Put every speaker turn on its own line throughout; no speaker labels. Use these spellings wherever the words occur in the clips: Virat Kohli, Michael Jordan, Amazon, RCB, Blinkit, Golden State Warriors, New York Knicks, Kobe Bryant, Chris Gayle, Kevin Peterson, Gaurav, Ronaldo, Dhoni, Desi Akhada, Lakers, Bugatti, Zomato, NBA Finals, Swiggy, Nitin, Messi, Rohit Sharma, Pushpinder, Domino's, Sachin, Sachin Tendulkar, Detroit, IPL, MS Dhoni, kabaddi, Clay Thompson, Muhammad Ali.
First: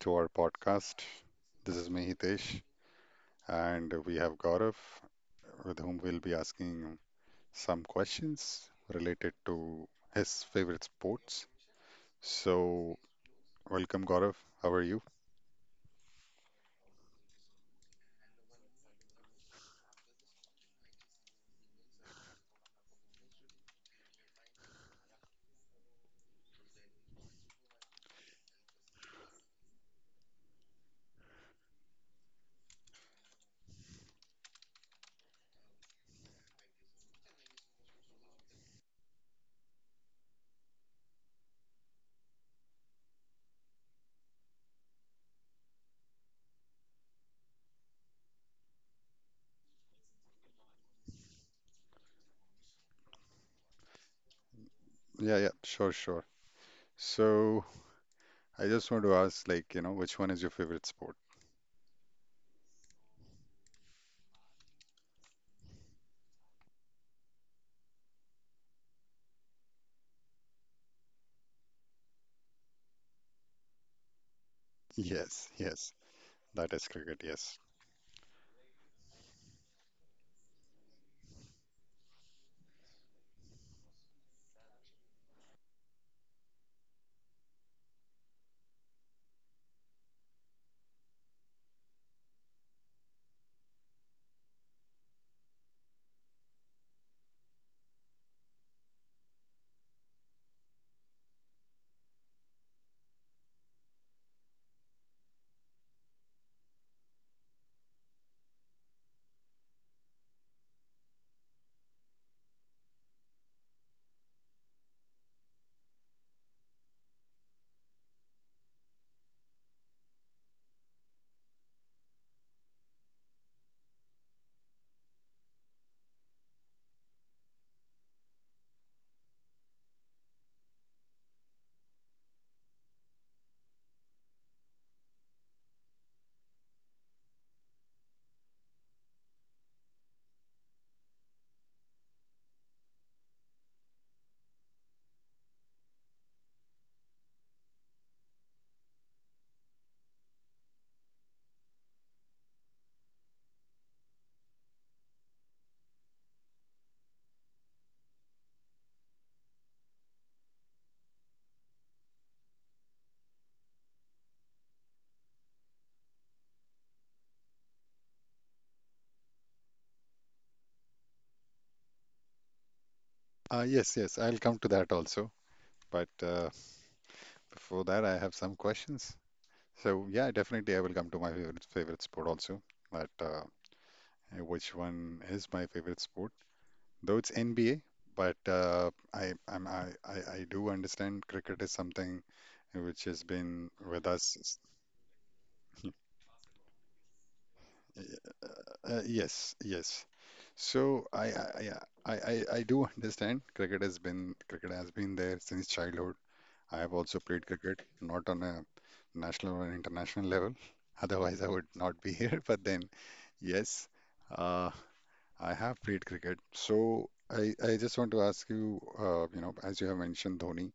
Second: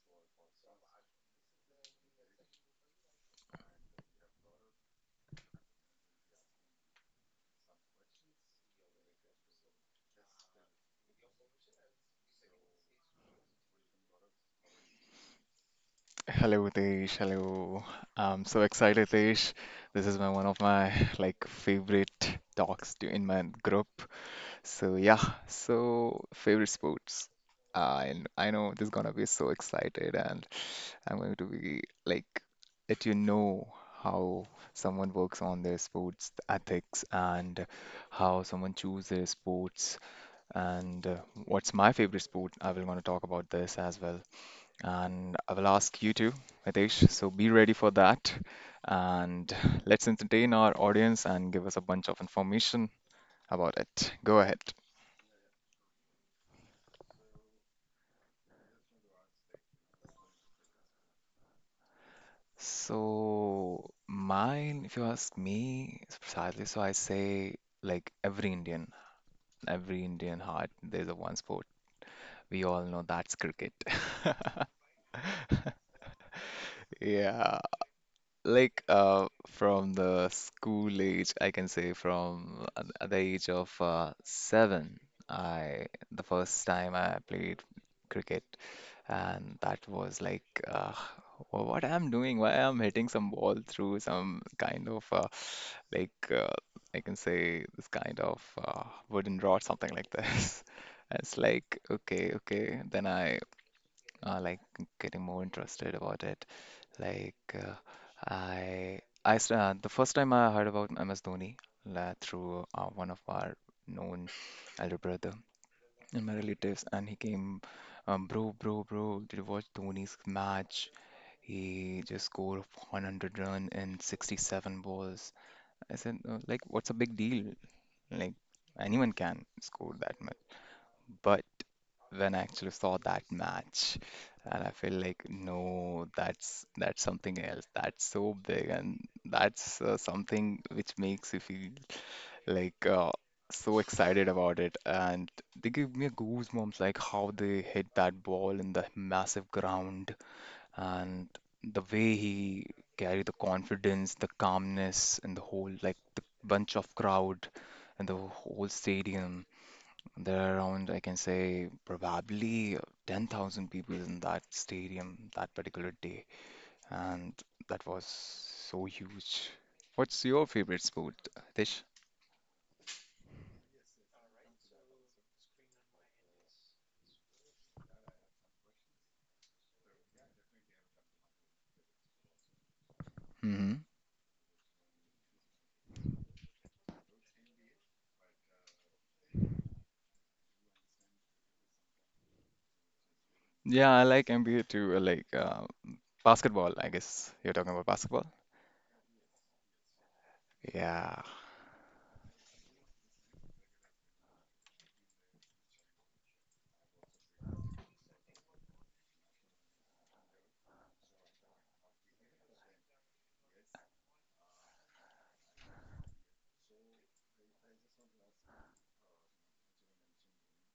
to our podcast. This is me, Hitesh, and we have Gaurav, with whom we'll be asking some questions related to his favorite sports. So, welcome, Gaurav. How are you?
Hello, Tish. Hello. I'm so excited, Tish. This is my one of my like favorite talks to, in my group. So yeah, so favorite sports. And I know this is gonna be so excited, and I'm going to be like let you know how someone works on their sports ethics and how someone chooses their sports and what's my favorite sport. I will want to talk about this as well. And I will ask you too, Mitesh. So be ready for that. And let's entertain our audience and give us a bunch of information about it. Go ahead.
Yeah, yeah, sure, sure. So, I just want to ask, like, you know, which one is your favorite sport?
So, mine, if you ask me, is precisely so I say, like every Indian heart, there's a one sport. We all know that's cricket.
Yes, yes, that is cricket, yes.
Yeah. Like from the school age, I can say from at the age of seven, I the first time I played cricket, and that was like, "Wha- what I'm doing, why I'm hitting some ball through some kind of like uh, I can say this kind of wooden rod, something like this. And it's like, okay, okay. Then I uh, like getting more interested about it. Like uh, the first time I heard about MS Dhoni la through one of our known elder brother and my relatives, and he came, bro, bro, bro, did you watch Dhoni's match? He just scored 100 run in 67 balls. I said, "Like, what's a big deal? Like, anyone can score that much. But when I actually saw that match. And I feel like, no, that's something else. That's so big, and that's something which makes you feel like uh, so excited about it. And they give me goosebumps, like how they hit that ball in the massive ground, and the way he carried the confidence, the calmness, and the whole like the bunch of crowd and the whole stadium. There are around, I can say, probably 10,000 people in that stadium that particular day, and that was so huge. What's your favorite sport, Tish?
Yes, yes, I'll come to that also. But before that, I have some questions. So yeah, definitely I will come to my favorite sport also. But
Hmm.
which one is my favorite sport? Though it's NBA, but I I'm, I do understand cricket is something which has been
Yeah, I
with
like
us. S-
NBA too. I like basketball, I guess. You're talking about basketball?
Yes, yes. So
Yeah.
I I I I I I do understand cricket has been there since childhood. I have also played cricket, not on a national or international level. Otherwise, I would not be here. But then, yes, uh, I have played cricket. So I just want to ask you, you know, as you have mentioned, Dhoni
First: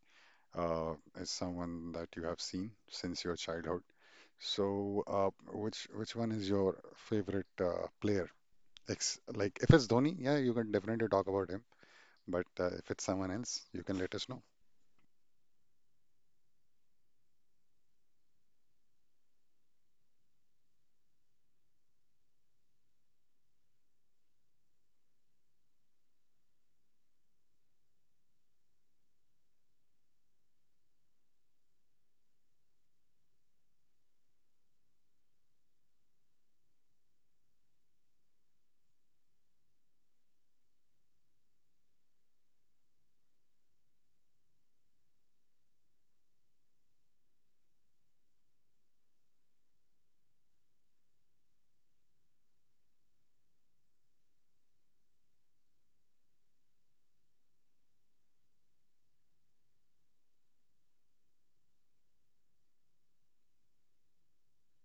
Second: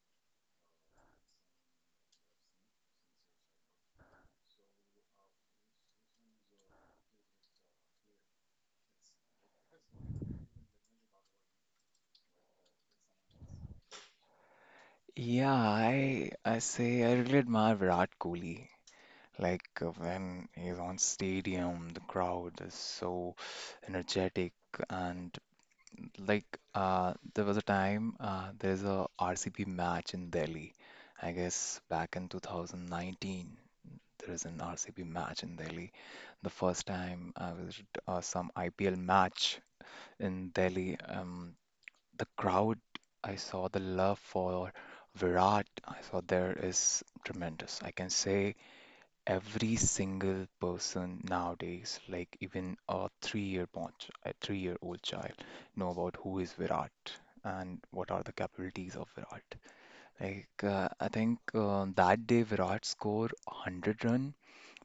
uh, is someone that you have seen since your childhood. So which one is your favorite player? Ex like if it's Dhoni, yeah, you can definitely talk about him. But if it's someone else, you can let us know.
Yeah, I say I really admire Virat Kohli. Like when he's on stadium, the crowd is so energetic and like, there was a time there's a RCB match in Delhi. I guess back in 2019, there is an RCB match in Delhi. The first time I was some IPL match in Delhi. The crowd, I saw the love for Virat. I saw there is tremendous. I can say every single person nowadays, like even a three-year bond, a three-year-old child, know about who is Virat and what are the capabilities of Virat. I think that day Virat scored 100 run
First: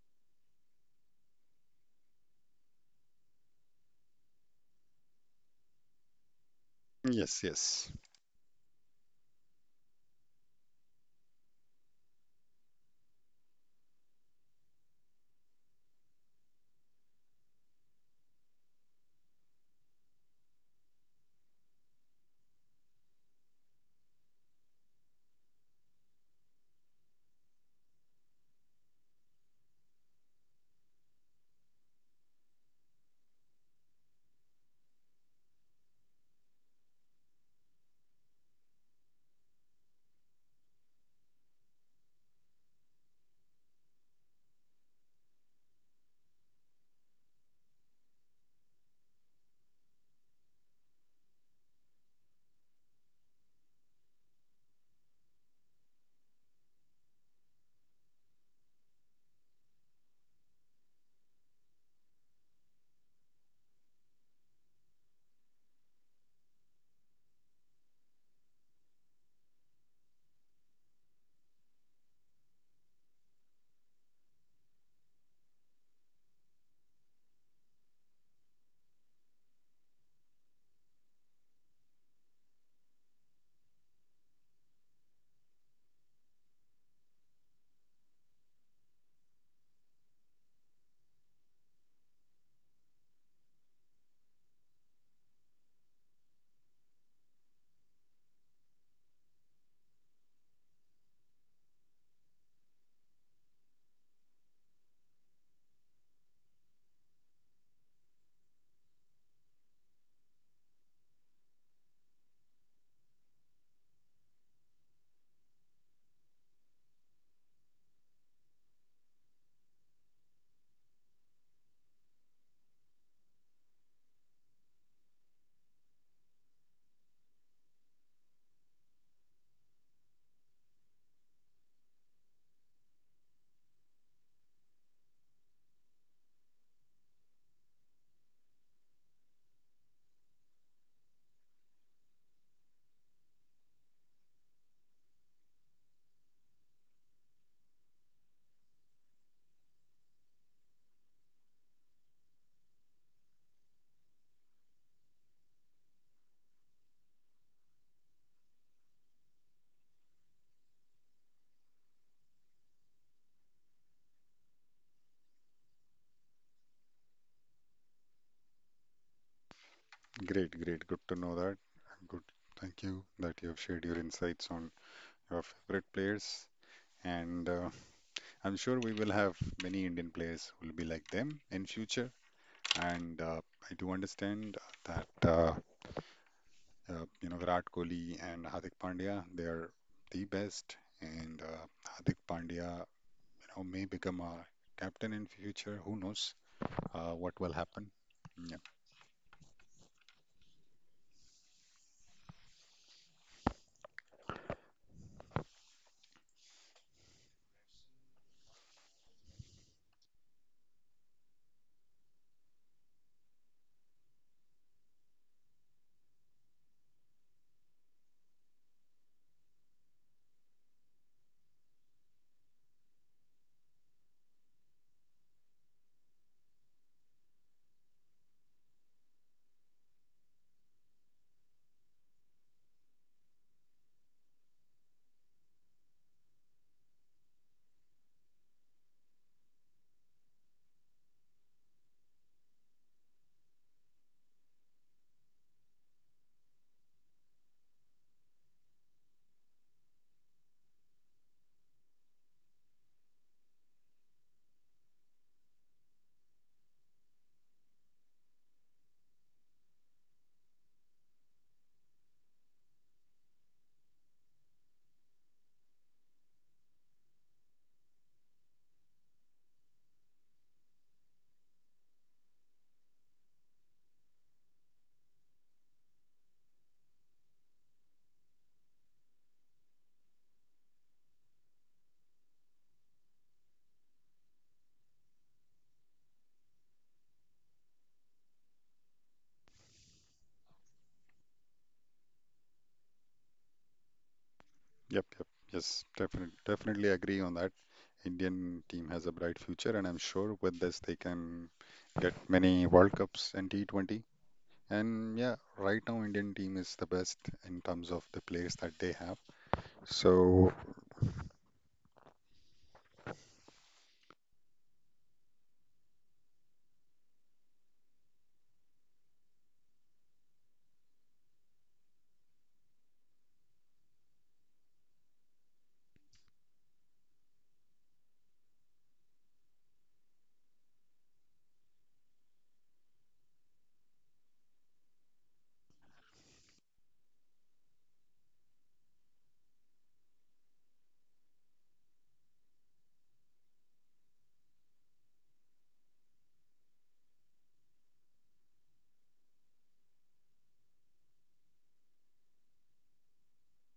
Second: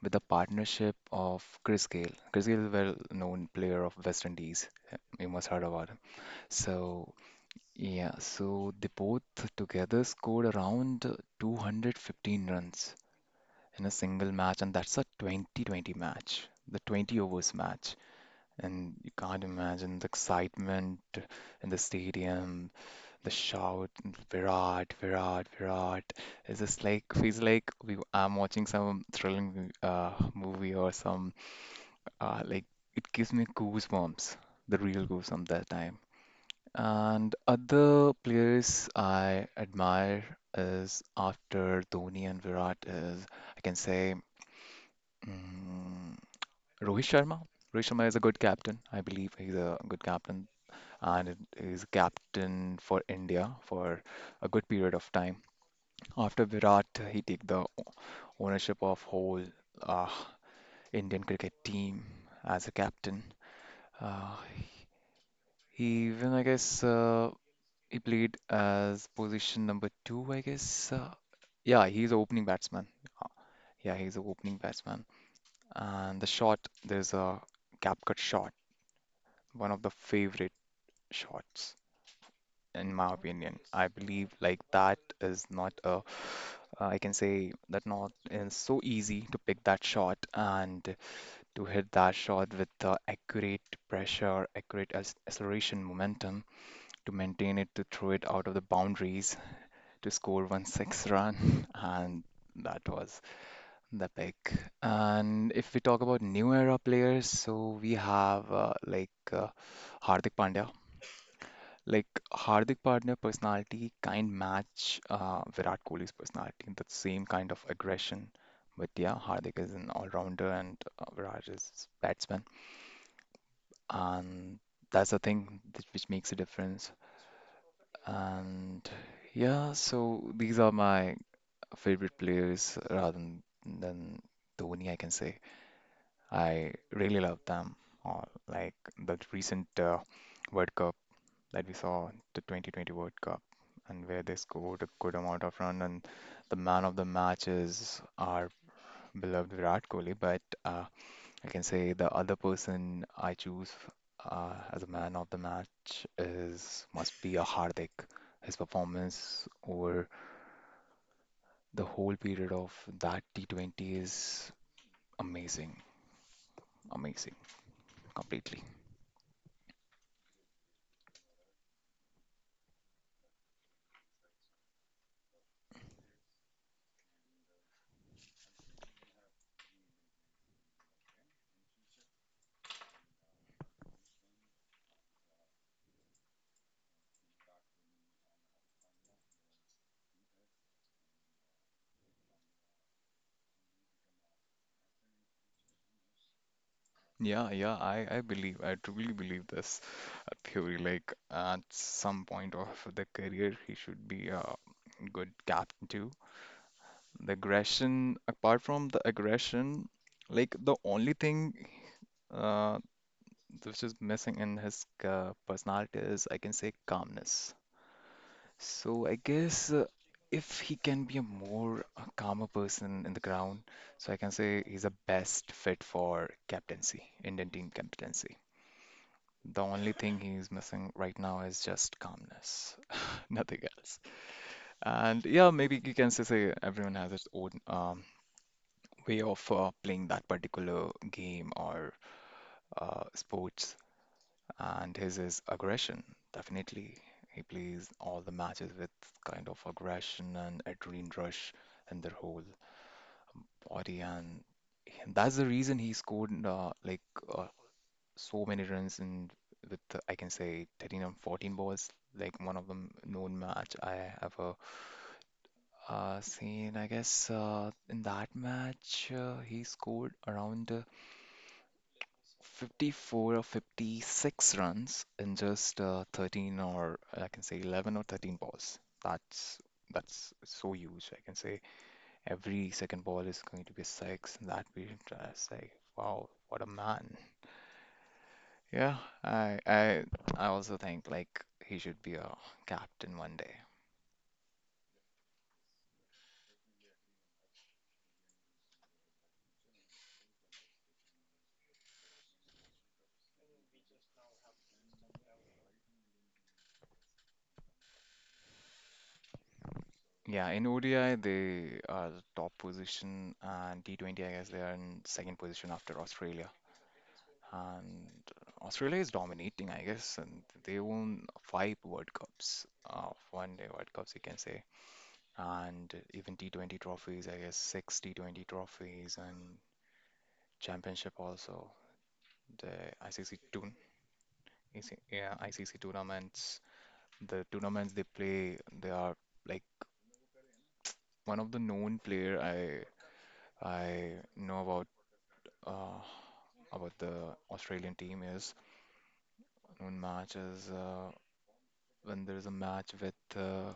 with the partnership of Chris Gayle. Chris Gayle, well-known player of West Indies. You must heard about him. So
Yes, yes.
yeah, so they both together scored around 215 runs in a single match, and that's a 2020 match, the 20 overs match. And you can't imagine the excitement in the stadium, the shout, Virat, Virat, Virat. It's just like feels like we I'm watching some thrilling movie or some uh, like it gives me goosebumps, the real goosebumps that time. And other players I admire is after Dhoni and Virat is I can say mm, Rohit Sharma. Rohit Sharma is a good captain. I believe he's a good captain and he's captain for India for a good period of time. After Virat, he take the ownership of whole uh, Indian cricket team as a captain. He even, I guess, he played as position number two, I guess. Yeah, he's an opening batsman. Yeah, he's an opening batsman. And the shot, there's a cap cut shot, one of the favorite shots in my opinion. I believe like that is not a, I can say that not is so easy to pick that shot and to hit that shot with the accurate pressure, accurate acceleration, momentum to maintain it, to throw it out of the boundaries, to score 16 run, and that was the pick. And if we talk about new era players, so we have Hardik Pandya. Like Hardik Pandya personality kind match Virat Kohli's personality in the same kind of aggression. But yeah, Hardik is an all-rounder and Virat is batsman, and that's the thing that, which makes a difference. And yeah, so these are my favorite players rather than Dhoni, I can say. I really love them. Or like the recent World Cup that we saw, the 2020 World Cup, and where they scored a good amount of run and the man of the match is our beloved Virat Kohli. But I can say the other person I choose as a man of the match is must be a Hardik. His performance over the whole period of that T20 is amazing, amazing, completely.
Great, great. Good to know that. Good. Thank you that you have shared your insights on your favorite players. And I'm sure we will have many Indian players who will be like them in future. And I do understand that you know, Virat Kohli and Hardik Pandya, they are the best. And Hardik Pandya, you know, may become a captain in future. Who knows what
Yeah,
will
yeah,
happen?
I believe, I truly believe this theory. Like at some point of the career, he should be a good captain too. The aggression, apart from the aggression, like the only thing which is missing in his personality is, I can say, calmness. So I guess if he can be a more calmer person in the ground, so I can say he's a best fit for captaincy, Indian team captaincy. The only thing he's missing right now is just calmness, nothing else. And yeah, maybe you can say, say everyone has its own way of playing that particular game or sports, and his is aggression. Definitely, he plays all the matches with kind of aggression and adrenaline rush in their whole body, and that's the reason he scored uh, so many runs in with I can say 13 or 14 balls. Like one of them known match I ever seen. I guess in that match he scored around 54 or 56 runs in just 13 or I can say 11 or 13 balls. That's so huge. I can say every second ball is going to be a 6 in that period. I say, wow, what a man. Yeah, I I I also think like he should be a captain one day.
Yep, yep. Yes, definitely, definitely agree on that. Indian team has a bright future, and I'm sure with this they can get many World Cups and T20. And yeah, right now Indian team is the best in terms of the players that they have.
Yeah,
So
in ODI they are the top position and T20 I guess they are in second position after Australia. And Australia is dominating I guess and they won 5 World Cups, one day World Cups you can say. And even T20 trophies, I guess 6 T20 trophies and championship also. The ICC tour, yeah, ICC tournaments, the tournaments they play, they are like one of the known player I know about, uh, about the Australian team is known match is when there is a match with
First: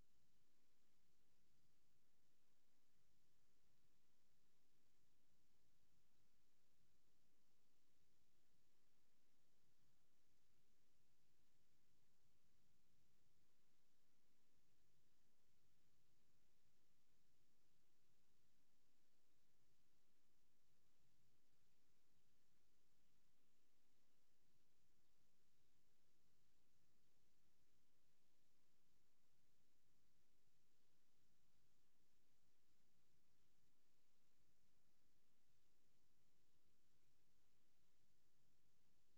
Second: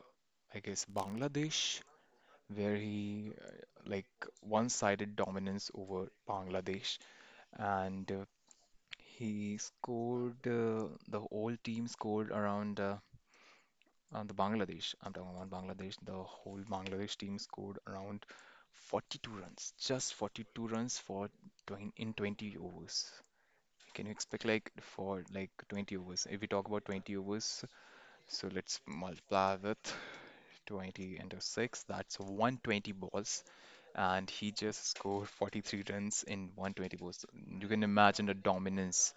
I guess Bangladesh where he like one-sided dominance over Bangladesh and he scored the whole team scored around the Bangladesh. I'm talking about Bangladesh. The whole Bangladesh team scored around 42 runs, just 42 runs for 20, in 20 overs. Can you expect like for like 20 overs? If we talk about 20 overs, so let's multiply with 20 into 6. That's 120 balls, and he just scored 43 runs in 120 balls. You can imagine the dominance.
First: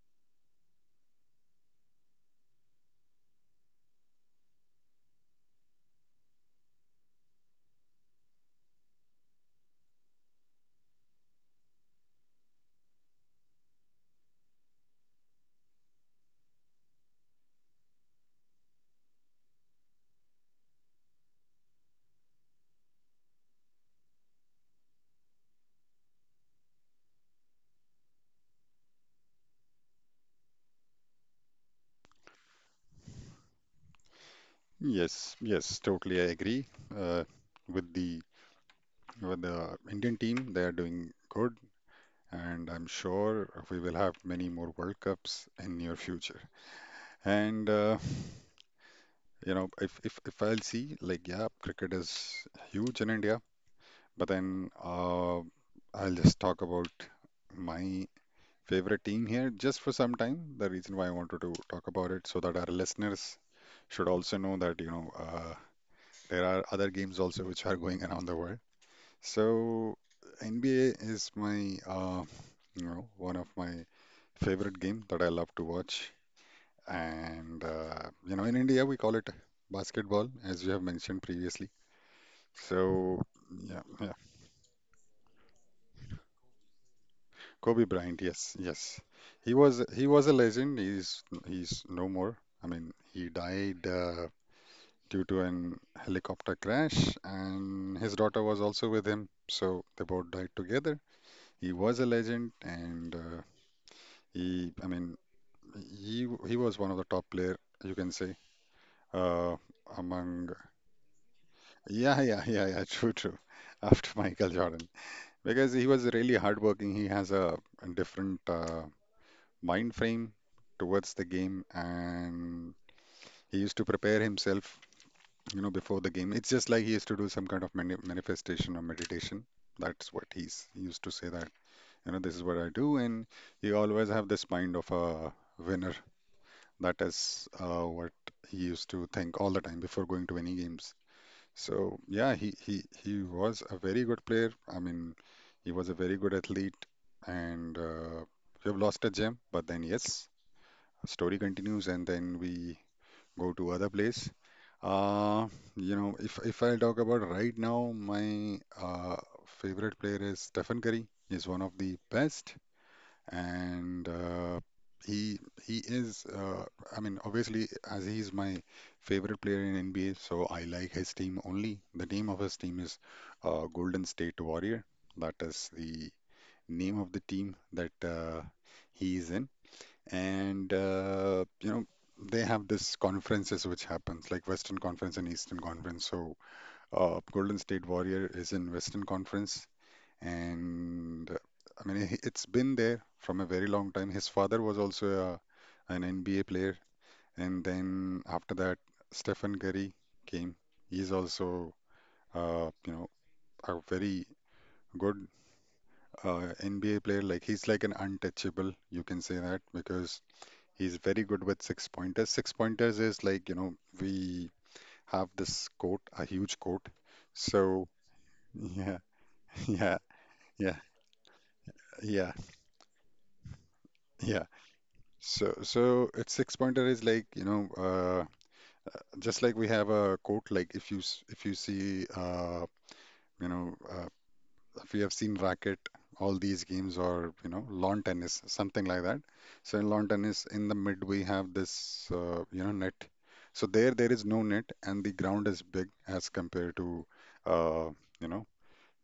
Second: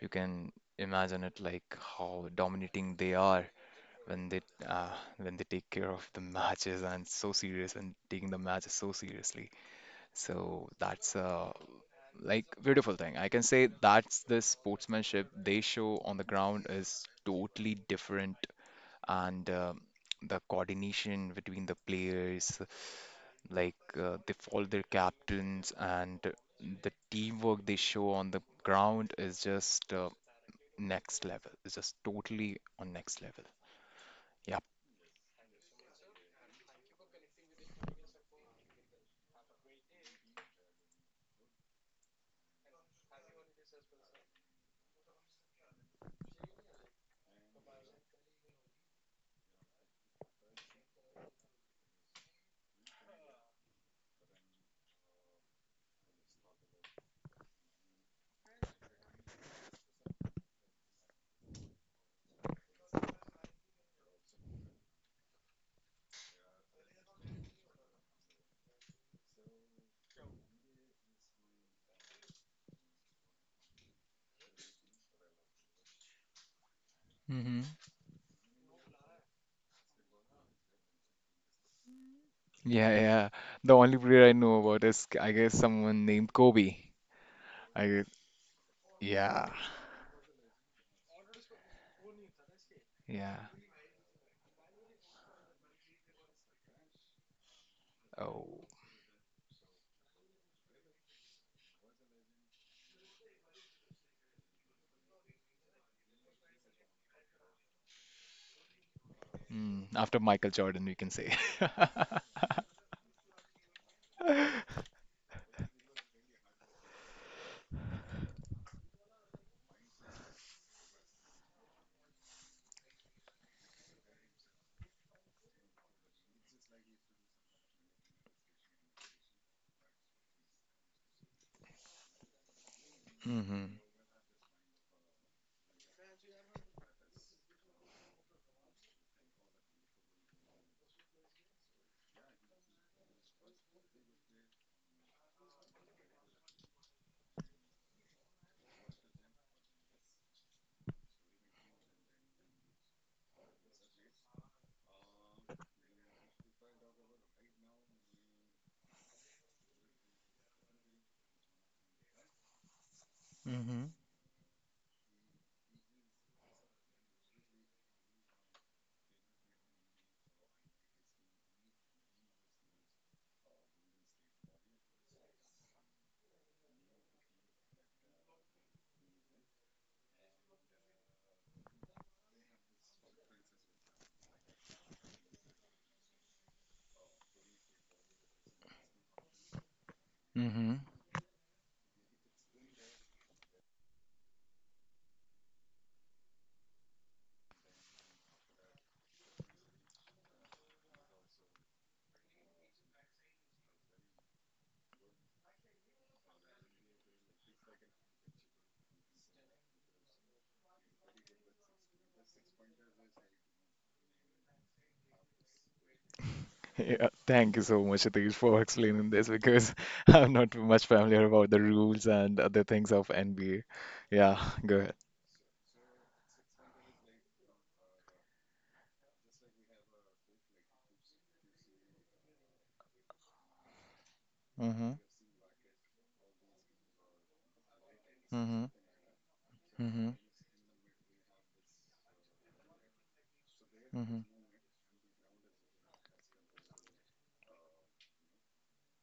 You can imagine it like how dominating they are when they uh, when they take care of the matches and so serious and taking the matches so seriously. So that's a like beautiful thing. I can say that's the sportsmanship they show on the ground is totally different and the coordination between the players, like they follow their captains and the teamwork they show on the ground is just next level. It's just totally on next level.
yes, yes, totally I agree. Uh, with the with the Indian team, they are doing good, and I'm sure we will have many more World Cups in near future. And you know, if I'll see like, yeah, cricket is huge in India, but then I'll just talk about my favorite team here just for some time. The reason why I wanted to talk about it so that our listeners should also know that, you know, there are other games also which are going around the world. So NBA is my you know, one of my favorite game that I love to watch,
Yeah.
and you know, in India we call it basketball, as you have mentioned previously.
Yeah,
So
yeah. The
yeah,
only
yeah.
player I know about is, I guess, someone named Kobe.
Kobe
I guess,
Bryant, yes, yes.
yeah,
He was a legend. He's no more. I mean, he
yeah.
died due to an helicopter crash, and his daughter
Oh,
was also with him. So they both died together. He was a legend, and he, I mean, he was one of the top player, you can say, uh,
after Michael
among.
Jordan, we can say.
Yeah, yeah, yeah, yeah. True, true. After Michael Jordan, because he was really hardworking. He has a different. Mind frame towards the game, and he used to prepare himself, you know, before the game. It's just like he used to do some kind of manifestation or meditation. That's what he used to say, that, you know, this is what I do. And he
Mm-hmm.
always have this mind of a winner. That is what he used to think all the time before going to any games. So yeah, he was a very good player. I mean, he was a very good athlete, and we have lost a gem, but then yes, story continues, and then we go to other place. Uh, you know, if I talk about right now, my favorite player is Stephen Curry. He's one of the best,
Mm-hmm.
and he he is. I mean, obviously, as he's my favorite player in NBA, so I like his team only. The name of his team is Golden State Warrior. That is the name of the team that he is in, and you know, they have this conferences which happens like Western Conference and Eastern Conference. So Golden State Warrior is in Western Conference,
Mm-hmm.
and it's been there from a very long time. His father was also a, an NBA player, and then after that Stephen Curry came. He's also you know, a very good NBA player. Like he's like an untouchable, you can say that, because he's very good with six pointers. Six pointers is like, you know, we have this court, a huge court.
Yeah, thank you so
So
much, Satish, for
yeah,
explaining this because
yeah,
I'm not
yeah,
much familiar about the rules
yeah,
and other things of NBA. Yeah,
yeah.
go ahead.
So so it's six pointer is like, you know, just like we have a court, like if you if you see you know uh, if
Mm-hmm.
you have seen racket, all these games, or you know, lawn tennis,
Mm-hmm.
something like that. So in lawn
Mm-hmm.
tennis, in the mid we have this you know, net. So there
Mm-hmm.
is no net, and the ground is big as compared to uh, you know,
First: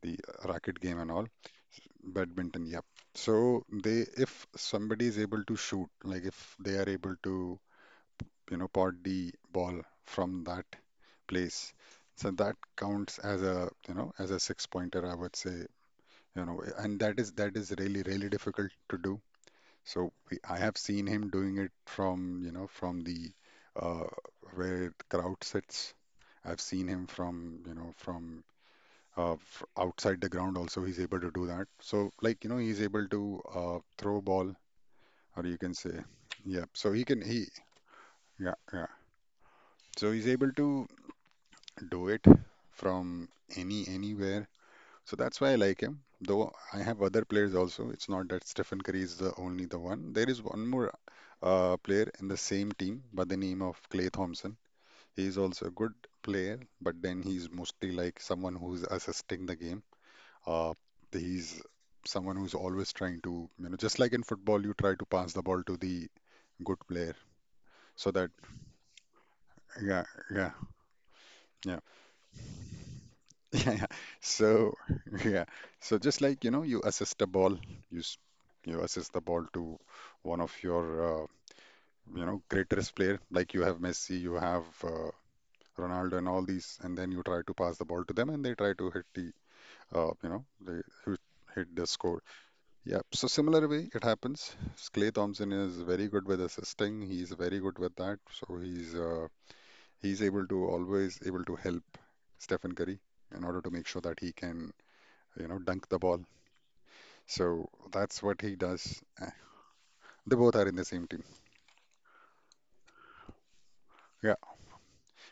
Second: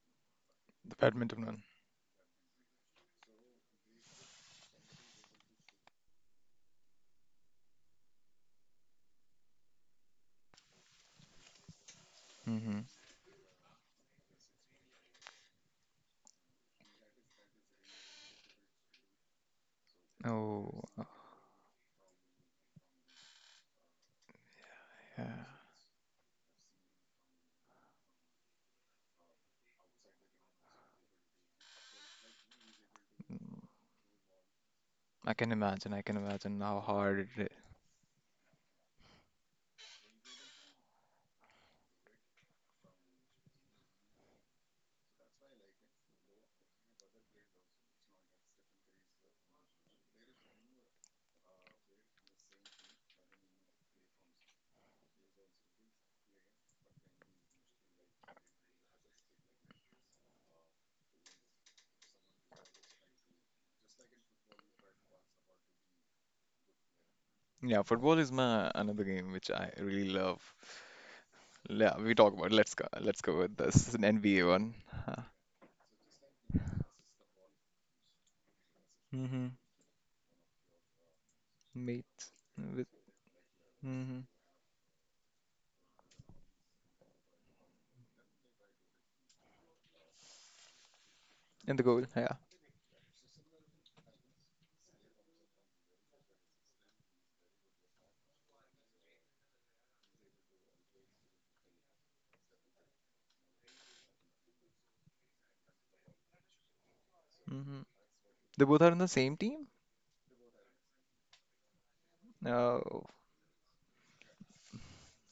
the racket
The
game and all.
badminton one.
Badminton, yep. So they, if somebody is able to shoot, like if they are able to, you know, pot the ball from that place. So that
Mm-hmm.
counts as a, you know, as a six pointer, I would say, you know, and that is really really difficult to do. So we, I have
Oh,
seen him doing it from, you know, from the uh, where the crowd
yeah.
sits. I've seen him from, you know, from outside the ground also. He's able to do that, so, like, you know, he's able to throw ball,
I
or
can
you can
imagine.
say,
I can imagine
yeah,
how
so he can
hard
he,
it.
yeah, yeah, so he's able to do it from anywhere. So that's why I like him. Though I have other players also. It's not that Stephen Curry is the only the one. There is one more player in the same team by the name of Clay Thompson. He is also a good player, but then he's mostly like someone who's assisting the game. Uh, he's someone who's always trying to, you know, just like in football, you try to pass the ball to the good player
Yeah,
so
football
that
is my another game which I
yeah,
really
yeah,
love.
yeah.
Yeah, we talk about let's go with
Yeah,
this.
yeah.
It's an NBA one.
So, yeah. So just like, you know, you assist a ball, you s- you assist the ball
Mm-hmm.
to one of your you
Mate
know,
with
greatest player, like you have
mm-hmm.
Messi, you have Ronaldo, and all these, and then you try to pass the ball to them, and they try to hit the you know, they hit hit
In the
the
goal.
score.
Yeah.
Yeah. So similar way it happens. Clay Thompson is very good with assisting. He's very good with that. So he's able to always able to help Stephen Curry in order to make sure that he can, you know, dunk the ball. So
Mm-hmm.
that's what he
They both are in
does.
the
Uh,
same team.
They both are in the same team.
Oh,
Yeah,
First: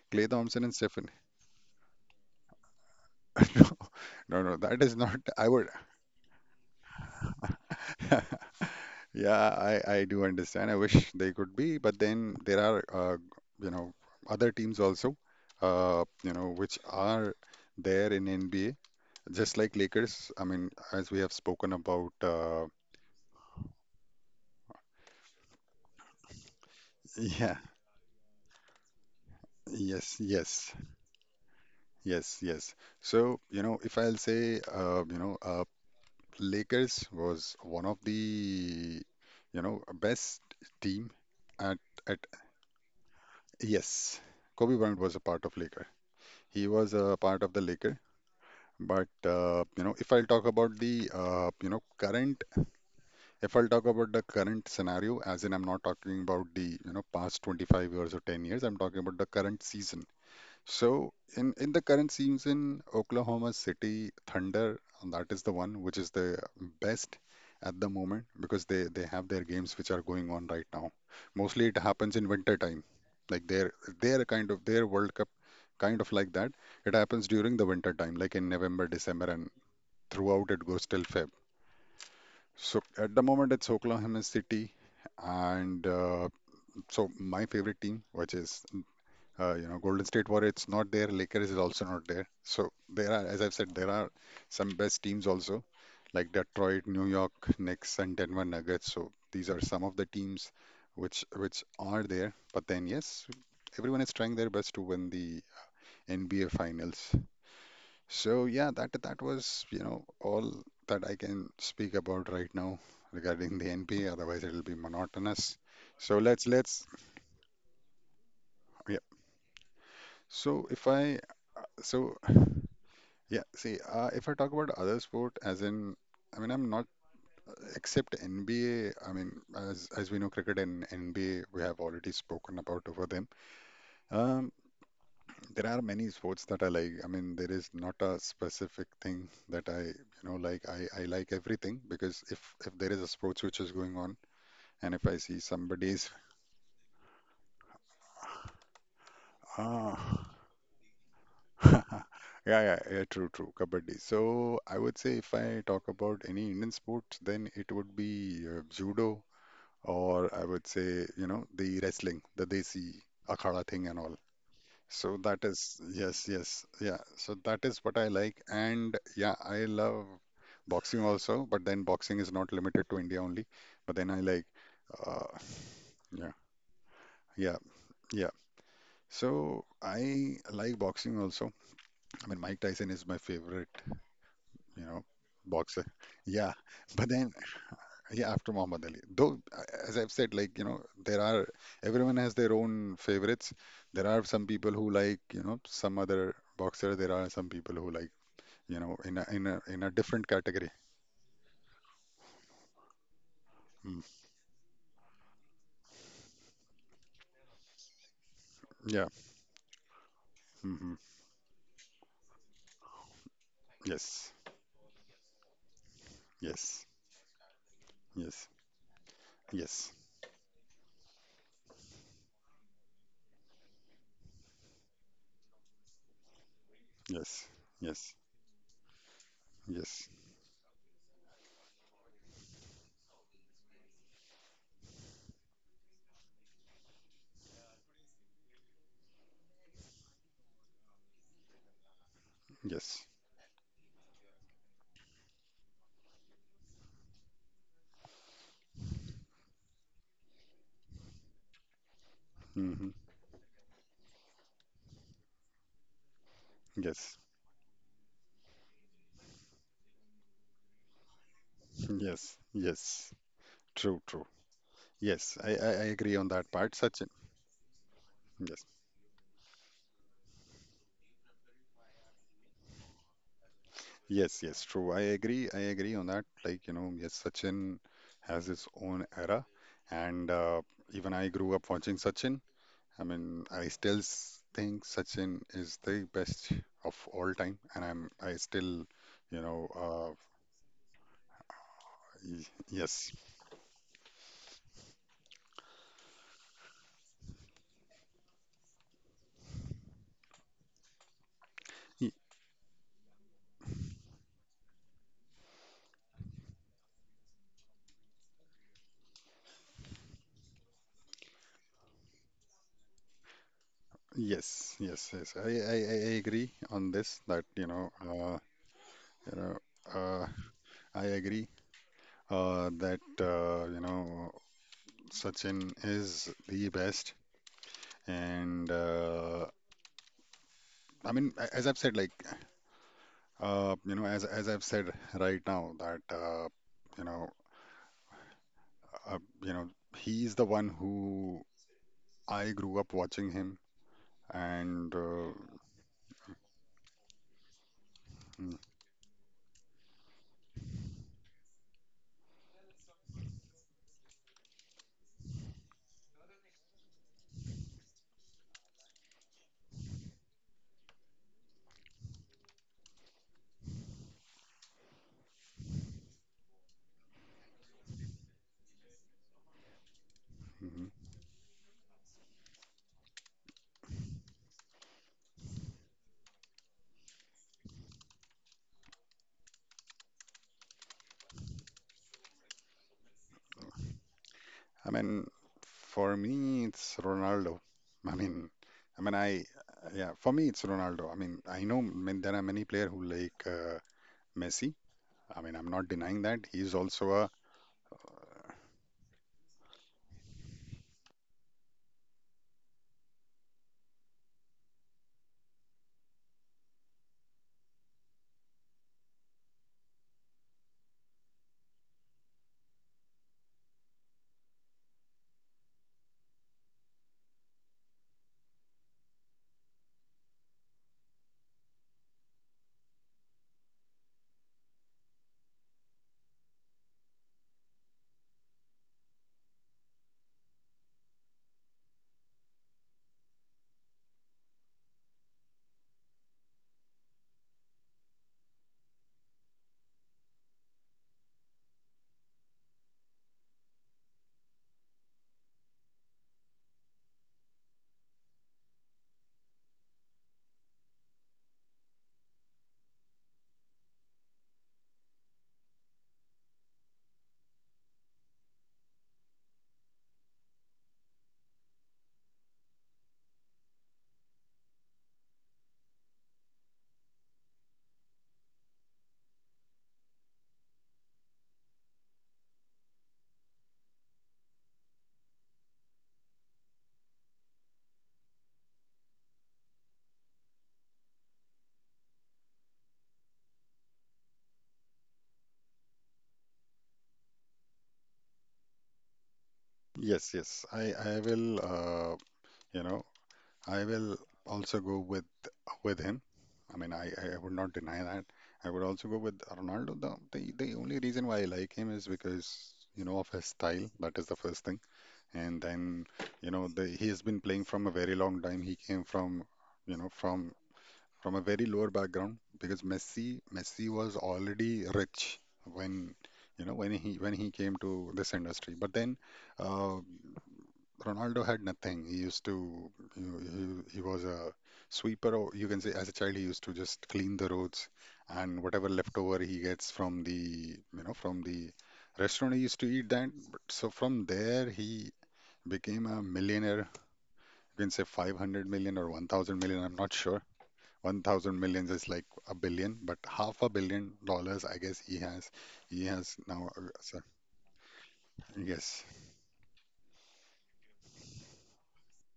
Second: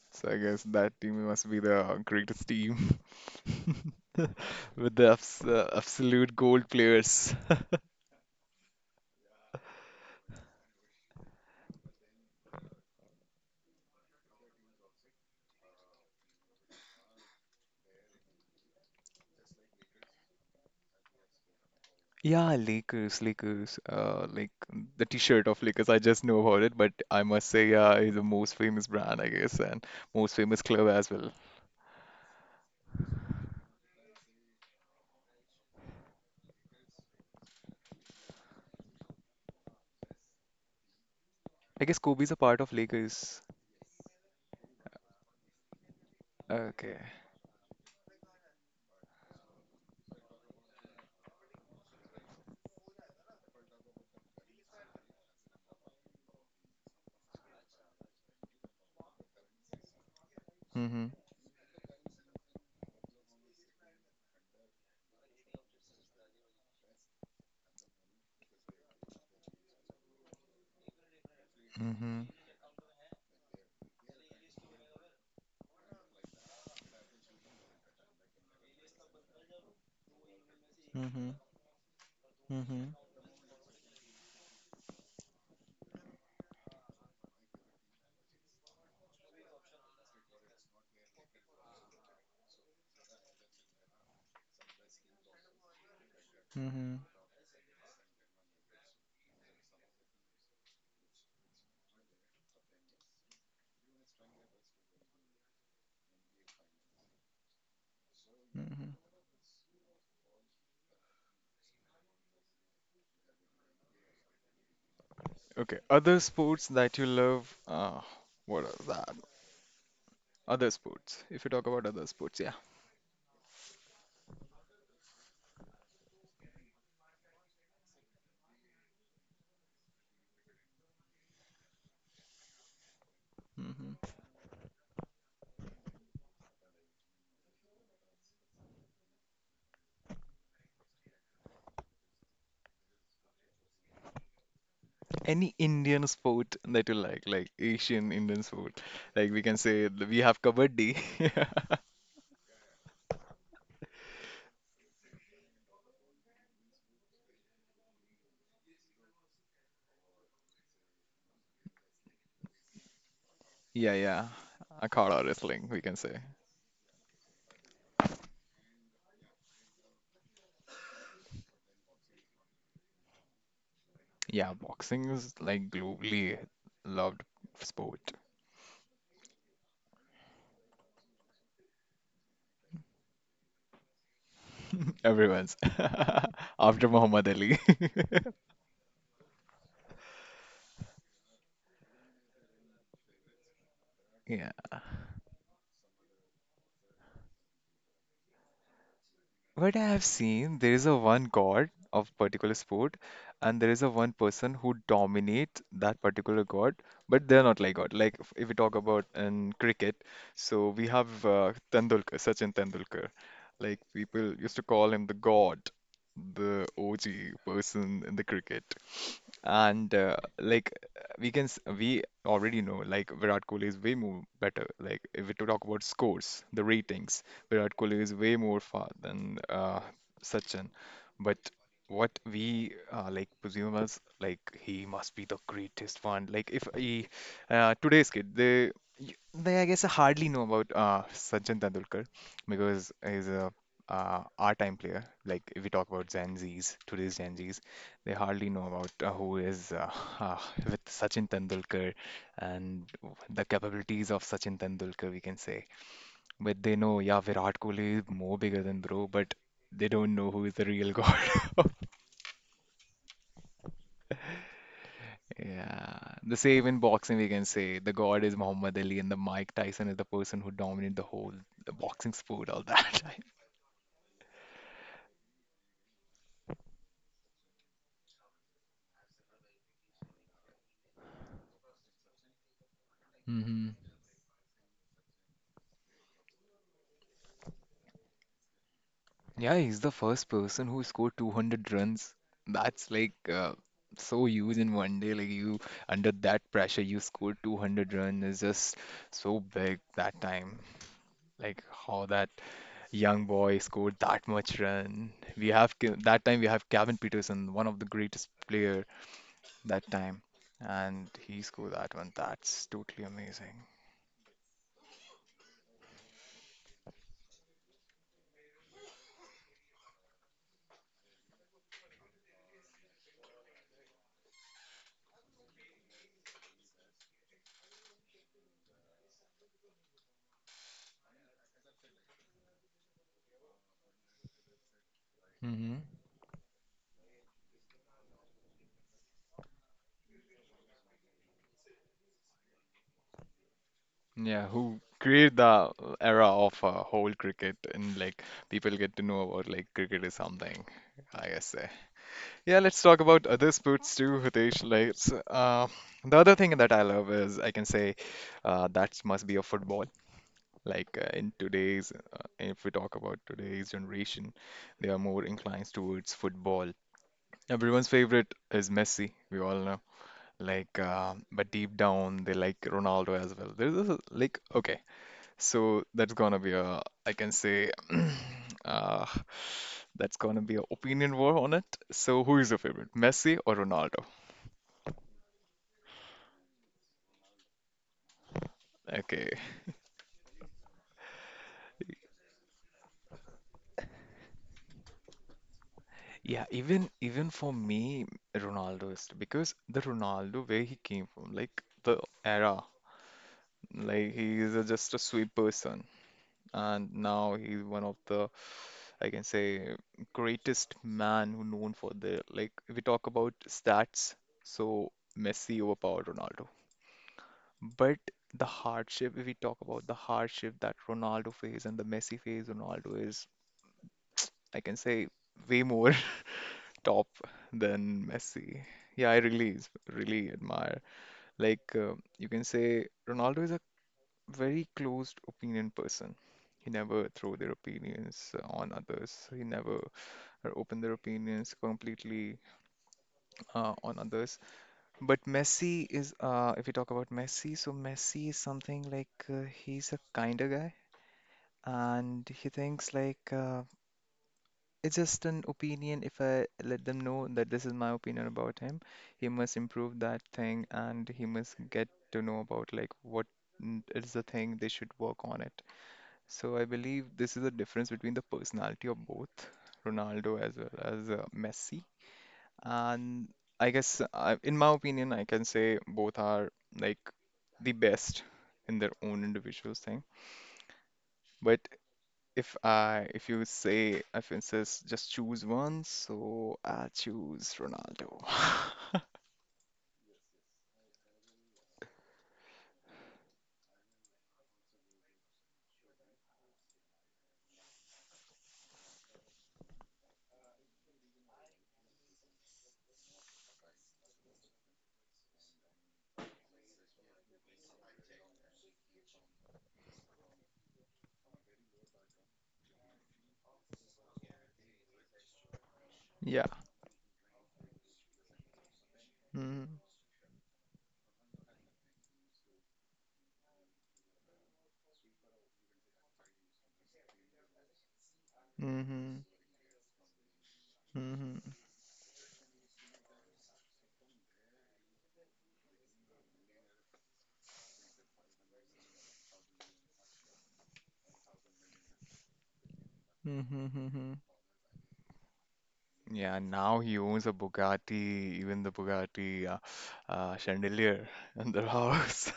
Clay
so I guess
Thompson and
that
Stephen.
team must be the greatest team
No, no, no, that
with
is
the
not. I would.
absolute gold players.
Yeah, I do understand. I wish they could be, but then there are you know, other teams also, you know, which are there in NBA, just like Lakers. I mean, as we have spoken about.
Yeah, Lakers, Lakers, like the t-shirt of Lakers, I just know about it, but I must
Yeah.
say, yeah, it's the most famous brand, I guess, and
Yes,
most famous
yes,
club as well.
yes, yes. So, you know, if I'll say, Lakers was one of the, you know, best team at
I guess
at
Kobe's a part of Lakers.
yes, Kobe Bryant was a part of Laker. He was
Okay.
a part of the Laker. But you know, if I'll talk about the you know, current, if I'll talk about the current scenario, as in I'm not talking about the, you know, past 25 years or 10 years. I'm talking about the current season.
Mm-hmm.
So in the current season, Oklahoma City Thunder, that is the one which is the best at the moment, because they have their games which are going on right now. Mostly it happens
Mm-hmm.
in winter time. Like their kind of their World Cup kind of, like that. It happens during the winter time, like in November, December, and throughout it goes till
Mm-hmm.
Feb. So
Mm-hmm.
at the moment it's Oklahoma City, and so my favorite team, which is you know, Golden State Warriors, it's not there. Lakers is also not there. So there are, as I've said, there are some best teams also, like Detroit,
Mm-hmm.
New York Knicks, and Denver Nuggets. So these are some of the teams which are there. But then, yes, everyone is trying their best to win the NBA Finals. So yeah,
Mm-hmm.
that was, all that I can speak about right now regarding the NBA. Otherwise, it'll be monotonous.
Okay.
So
Other
let's
sports
let's
that you love, what is
yeah.
that?
So
Other
if I
sports. If you talk about other
so
sports, yeah.
yeah, see, if I talk about other sport, as in, I mean, I'm not except NBA. I mean, as we know, cricket and NBA, we have already spoken about over them.
Mm-hmm.
Um, there are many sports that I like. I mean, there is not a specific thing that I like. I like everything because if there is a sports which is going on, and if I see
Any Indian
somebody's,
sport that you like Asian Indian sport, like we can say we
ah,
have kabaddi.
yeah, yeah, yeah, true, true, kabaddi. So I would say if I talk about any Indian sports, then it would be judo. Or I would say, the wrestling, the Desi Akhada thing
Yeah,
and all.
yeah. I
So
call it
that
wrestling,
is,
we can say.
yes, yes, yeah. So that is what I like. And yeah, I love boxing also, but then boxing is not limited to India only. But then I like,
Yeah, boxing is
uh,
like
yeah,
globally loved
yeah,
sport.
yeah. So I like boxing also. I mean, Mike Tyson is my favorite, you know,
Everyone's
boxer. Yeah.
after
But
Muhammad
then,
Ali.
yeah, after Muhammad Ali. Though, as I've said, like, there are, everyone has their own favorites. There are some
Yeah.
people who like, some other boxer. There are some people who like, in a in a
What I
in a
have
different
seen,
category.
there is a one god of particular sport, and there is a
Mm.
one person who dominate that particular god, but they're not like god. Like if we talk about
Yeah.
in cricket, so we
Hmm.
have Tendulkar, Sachin Tendulkar. Like
Yes.
people used to call him the god, the
Yes.
OG person in the
Yes.
cricket.
Yes.
And like we already know like Virat Kohli is way more better. Like if we to talk about scores, the ratings,
Yes.
Virat Kohli
Yes.
is way more far than
Yes.
Sachin. But what we like presume as like he must be the greatest one. Like if he today's kid, they I guess hardly know about Sachin Tendulkar because
Yes.
he's a our time player, like if we talk about Gen Zs, today's Gen Zs, they hardly know about who is uh, with Sachin Tendulkar and
Hmm.
the capabilities of Sachin Tendulkar, we can say. But they know,
Yes.
yeah, Virat Kohli is more bigger than bro, but they don't know who is the real god.
Yes. Yes. True. True. Yes. I
Yeah,
agree on
the
that
same
part,
in
Sachin.
boxing, we can say the god is
Yes.
Muhammad Ali, and the Mike Tyson is the person who dominated the whole the boxing sport all that time.
Yes, yes, true. I agree. I agree on that. Like, yes, Sachin has his own era, and even I grew up watching Sachin. I mean, I
Hmm
still think Sachin is the best of all time, and I still, you
Yeah,
know,
he's the
uh,
first person who scored 200 runs.
y-
That's
yes,
like so huge in one day. Like you, under that pressure, you scored 200 runs is just so big that time. Like how
y-
that young boy scored that much run. We have that time we have Kevin Peterson, one of the greatest player that time, and he scored that one. That's totally amazing.
yes, yes, yes. I agree on this that you know, uh, I agree that Sachin is the best. And I mean, as I've said, like as I've said right now
Hmm
that you know, uh, you know, he's the one who I grew up watching him,
Yeah, who
and
create the era of whole cricket and like
mm,
people get to know about like cricket is something, I guess. Say. Yeah, let's talk about other sports too, Hitesh. The other thing that I love is I can say that must be a football. Like in today's, if we talk about today's generation, they are more inclined towards football. Everyone's favorite is Messi, we all know. Like,
mhm.
but deep down, they like Ronaldo as well. There's a, like, okay. So that's gonna be a, I can say, uh, that's gonna be an opinion war on it. So who is your favorite, Messi or Ronaldo?
I mean, for me, it's Ronaldo. I mean, I mean,
Okay.
I yeah, for me, it's Ronaldo. I mean, I know man, there are many players who like Messi. I mean, I'm not denying that
Yeah,
he's
even
also a
even for me, Ronaldo is because the Ronaldo where he came from, like the era, like he is a, just a sweet person, and now he's one of the I can say greatest man who known for the like if we talk about stats, so Messi overpowered Ronaldo. But the hardship, if we talk about the hardship that Ronaldo faced and the Messi faced, Ronaldo is, I can say, way more top than Messi. Yeah, I really, really admire. Like, you can say Ronaldo is a very closed opinion person. He never throw their opinions on others. He never open their opinions completely on others. But Messi is, if we talk about Messi, so Messi is something like he's a kinder guy, and he thinks like it's just an opinion. If I let them know that this is my opinion about him, he must improve that thing, and he must get to know about like what is the thing they should work on it. So I believe this is the difference between the personality of both Ronaldo as well as Messi. And I guess, in my opinion, I can say both are like the best in their own individual thing. But if I, if you say, if it says just choose one, so I choose Ronaldo.
Yes, yes. You know I will also go with him. I mean, I would not deny that. I would also go with Ronaldo. The only reason why I like him is because, of his style. That is the first thing. And then, he has been playing from a very long time. He came from, you know, from from a very lower background because Messi was already rich when,
Yeah.
when he came to this industry. But then,
Mm-hmm.
uh, Ronaldo had nothing. He used to, he was a sweeper, or you can say as a child, he used to just clean the roads and whatever leftover he gets from the, you know,
hmm
from the restaurant, he used to eat that. But so from there, he became a millionaire. You can say 500 million or 1,000 million, I'm not sure. 1,000 millions is like a billion, but half
hmm
a
hmm
billion dollars, I guess he has. He has
Yeah,
now,
now he
sir.
owns a Bugatti, even the
Yes,
Bugatti chandelier in the house.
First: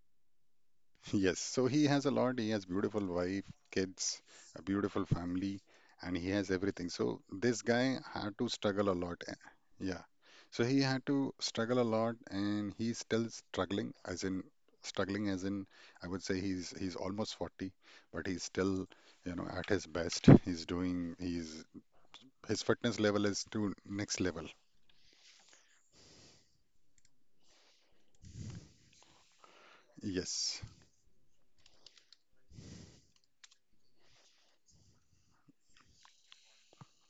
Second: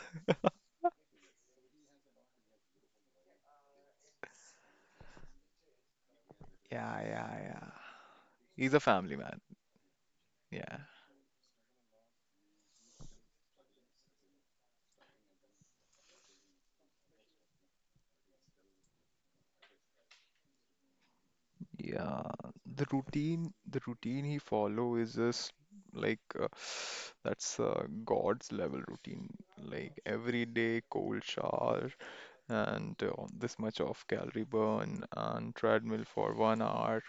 yes, so he has a lot. He has beautiful wife, kids, a beautiful family, and he has everything.
Yeah,
So
yeah,
this
yeah.
guy had to
He's a
struggle a
family
lot.
man.
Yeah. So
Yeah.
he had to struggle a lot and he's still struggling as in I would say he's almost 40, but he's still, at his best. He's doing he's
Yeah,
his
the
fitness level is
routine,
to
the
next
routine he
level.
follow is just like that's God's level routine. Like every
Yes.
day, cold shower and this much of calorie burn and treadmill for 1 hour,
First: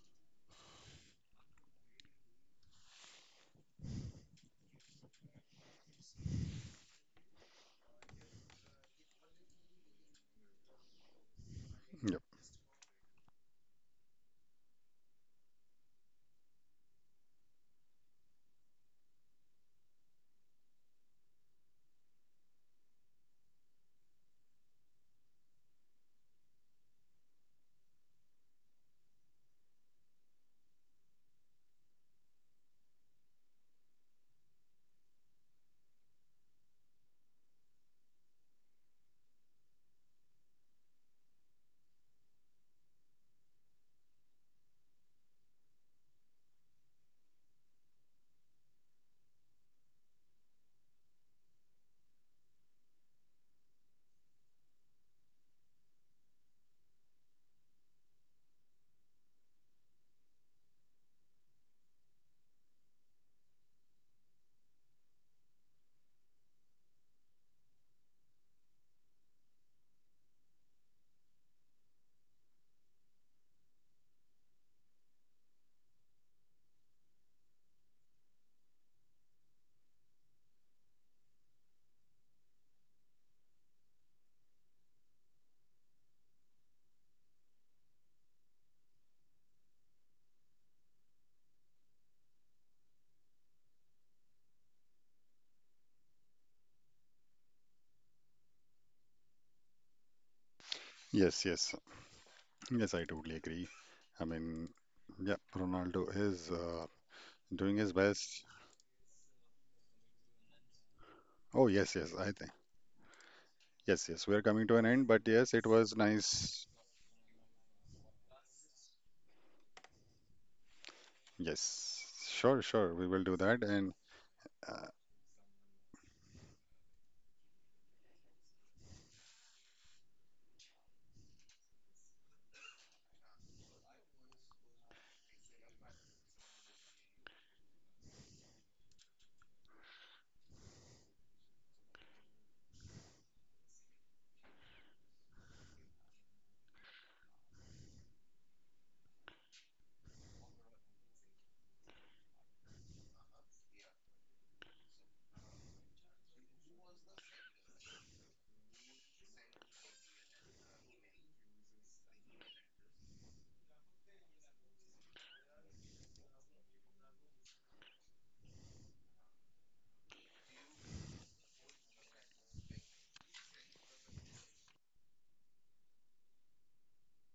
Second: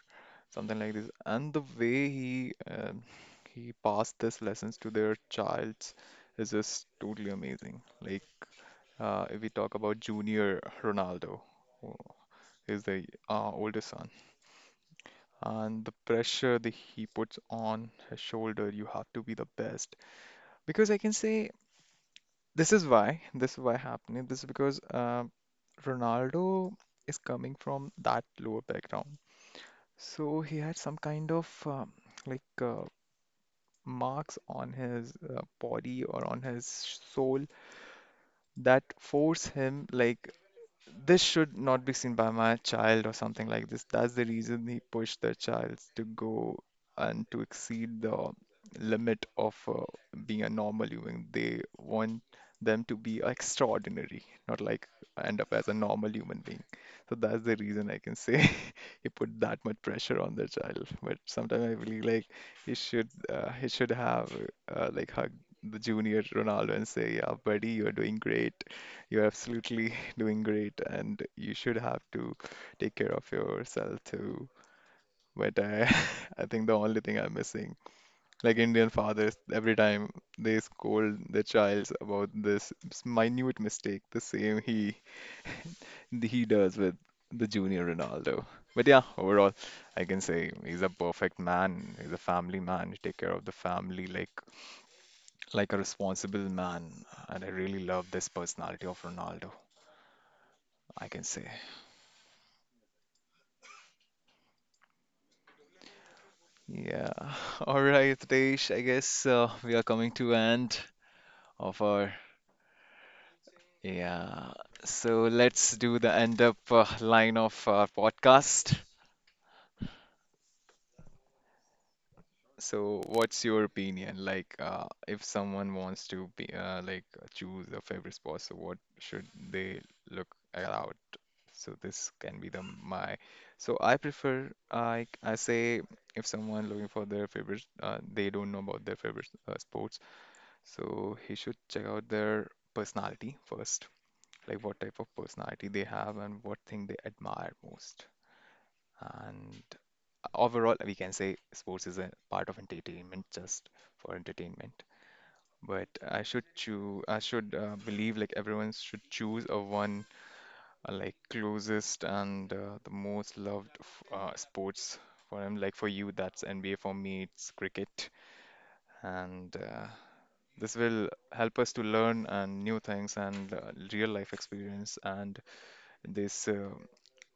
something like this. And the way he passed this lessons to their childs is just totally amazing. Like if we talk about Junior Ronaldo, who
Yep.
is the oldest son and the pressure that he puts on his shoulder, you have to be the best. Because I can say this is why happening. This is because Ronaldo is coming from that lower background. So he had some kind of like marks on his body or on his soul that force him like this should not be seen by my child or something like this. That's the reason he pushed the child to go and to exceed the limit of being a normal human. They want them to be extraordinary, not like end up as a normal human being. So that's the reason I can say. He put that much pressure on the child. But sometimes I believe like he should have like hugged the junior Ronaldo and say, "Yeah, buddy, you're doing great. You're absolutely doing great, and you should have to take care of yourself too." But I, I think the only thing I'm missing, like Indian fathers, every time they scold their child about this minute mistake, the same he does with the junior Ronaldo. But yeah, overall, I can say he's a perfect man. He's a family man. He take care of the family like a responsible man. And I really love this personality of Ronaldo. I can
Yes,
say.
yes. Yes, I totally agree. I mean, yeah, Ronaldo is
Yeah.
doing
All
his
right,
best.
Ritesh. I guess we are coming to end
Oh,
of
yes,
our
yes, I think. Yes, yes, we're
yeah.
coming to an end,
So
but yes, it
let's
was
do the end up
nice.
line of our podcast.
Yes, sure, sure,
So,
we will do
what's
that.
your
And
opinion? Like,
uh,
if someone wants to be like choose a favorite spot, so what should they look out? So this can be the my. So I prefer I say if someone looking for their favorite, they don't know about their favorite sports, so he should check out their personality first, like what type of personality they have and what thing they admire most, and overall, we can say sports is a part of entertainment, just for entertainment. But I should choose, I should believe like everyone should choose a one like closest and the most loved sports for him. Like for you, that's NBA. For me, it's cricket. And this will help us to learn and new things and real life experience. And this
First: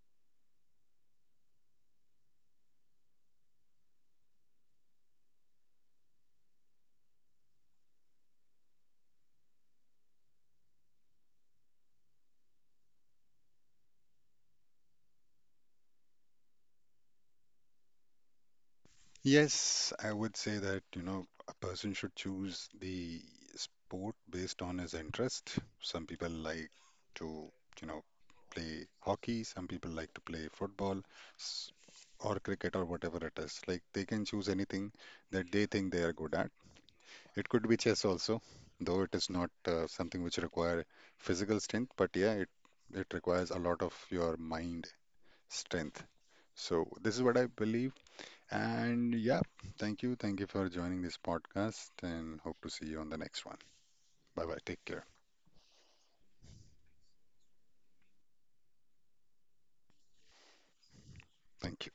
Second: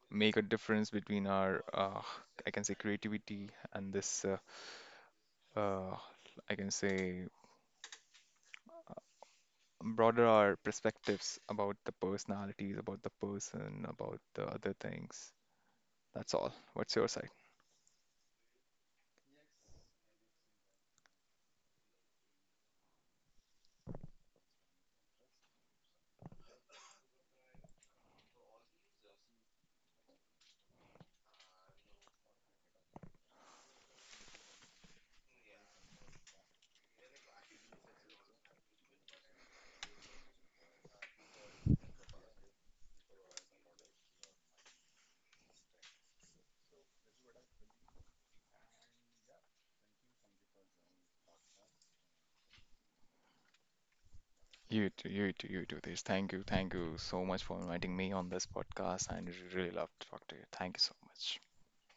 make a difference between our, I can say, creativity and this uh, I can say, broader our perspectives about the personalities, about the person, about the other things. That's all. What's your side?
yes, I would say that, a person should choose the sport based on his interest. Some people like to, you know, play hockey, some people like to play football s- or cricket or whatever it is. Like they can choose anything that they think they are good at. It could be chess also, though it is not something which require physical strength, but yeah, it requires a lot of your mind strength. So this is what I believe. And yeah, thank you. Thank you for joining this podcast and hope to see you on the next one. Bye bye. Take
You
care.
too, you too, you too, This. Thank you so much for inviting me on this podcast. I really love to talk to you. Thank you so much.
Thank you.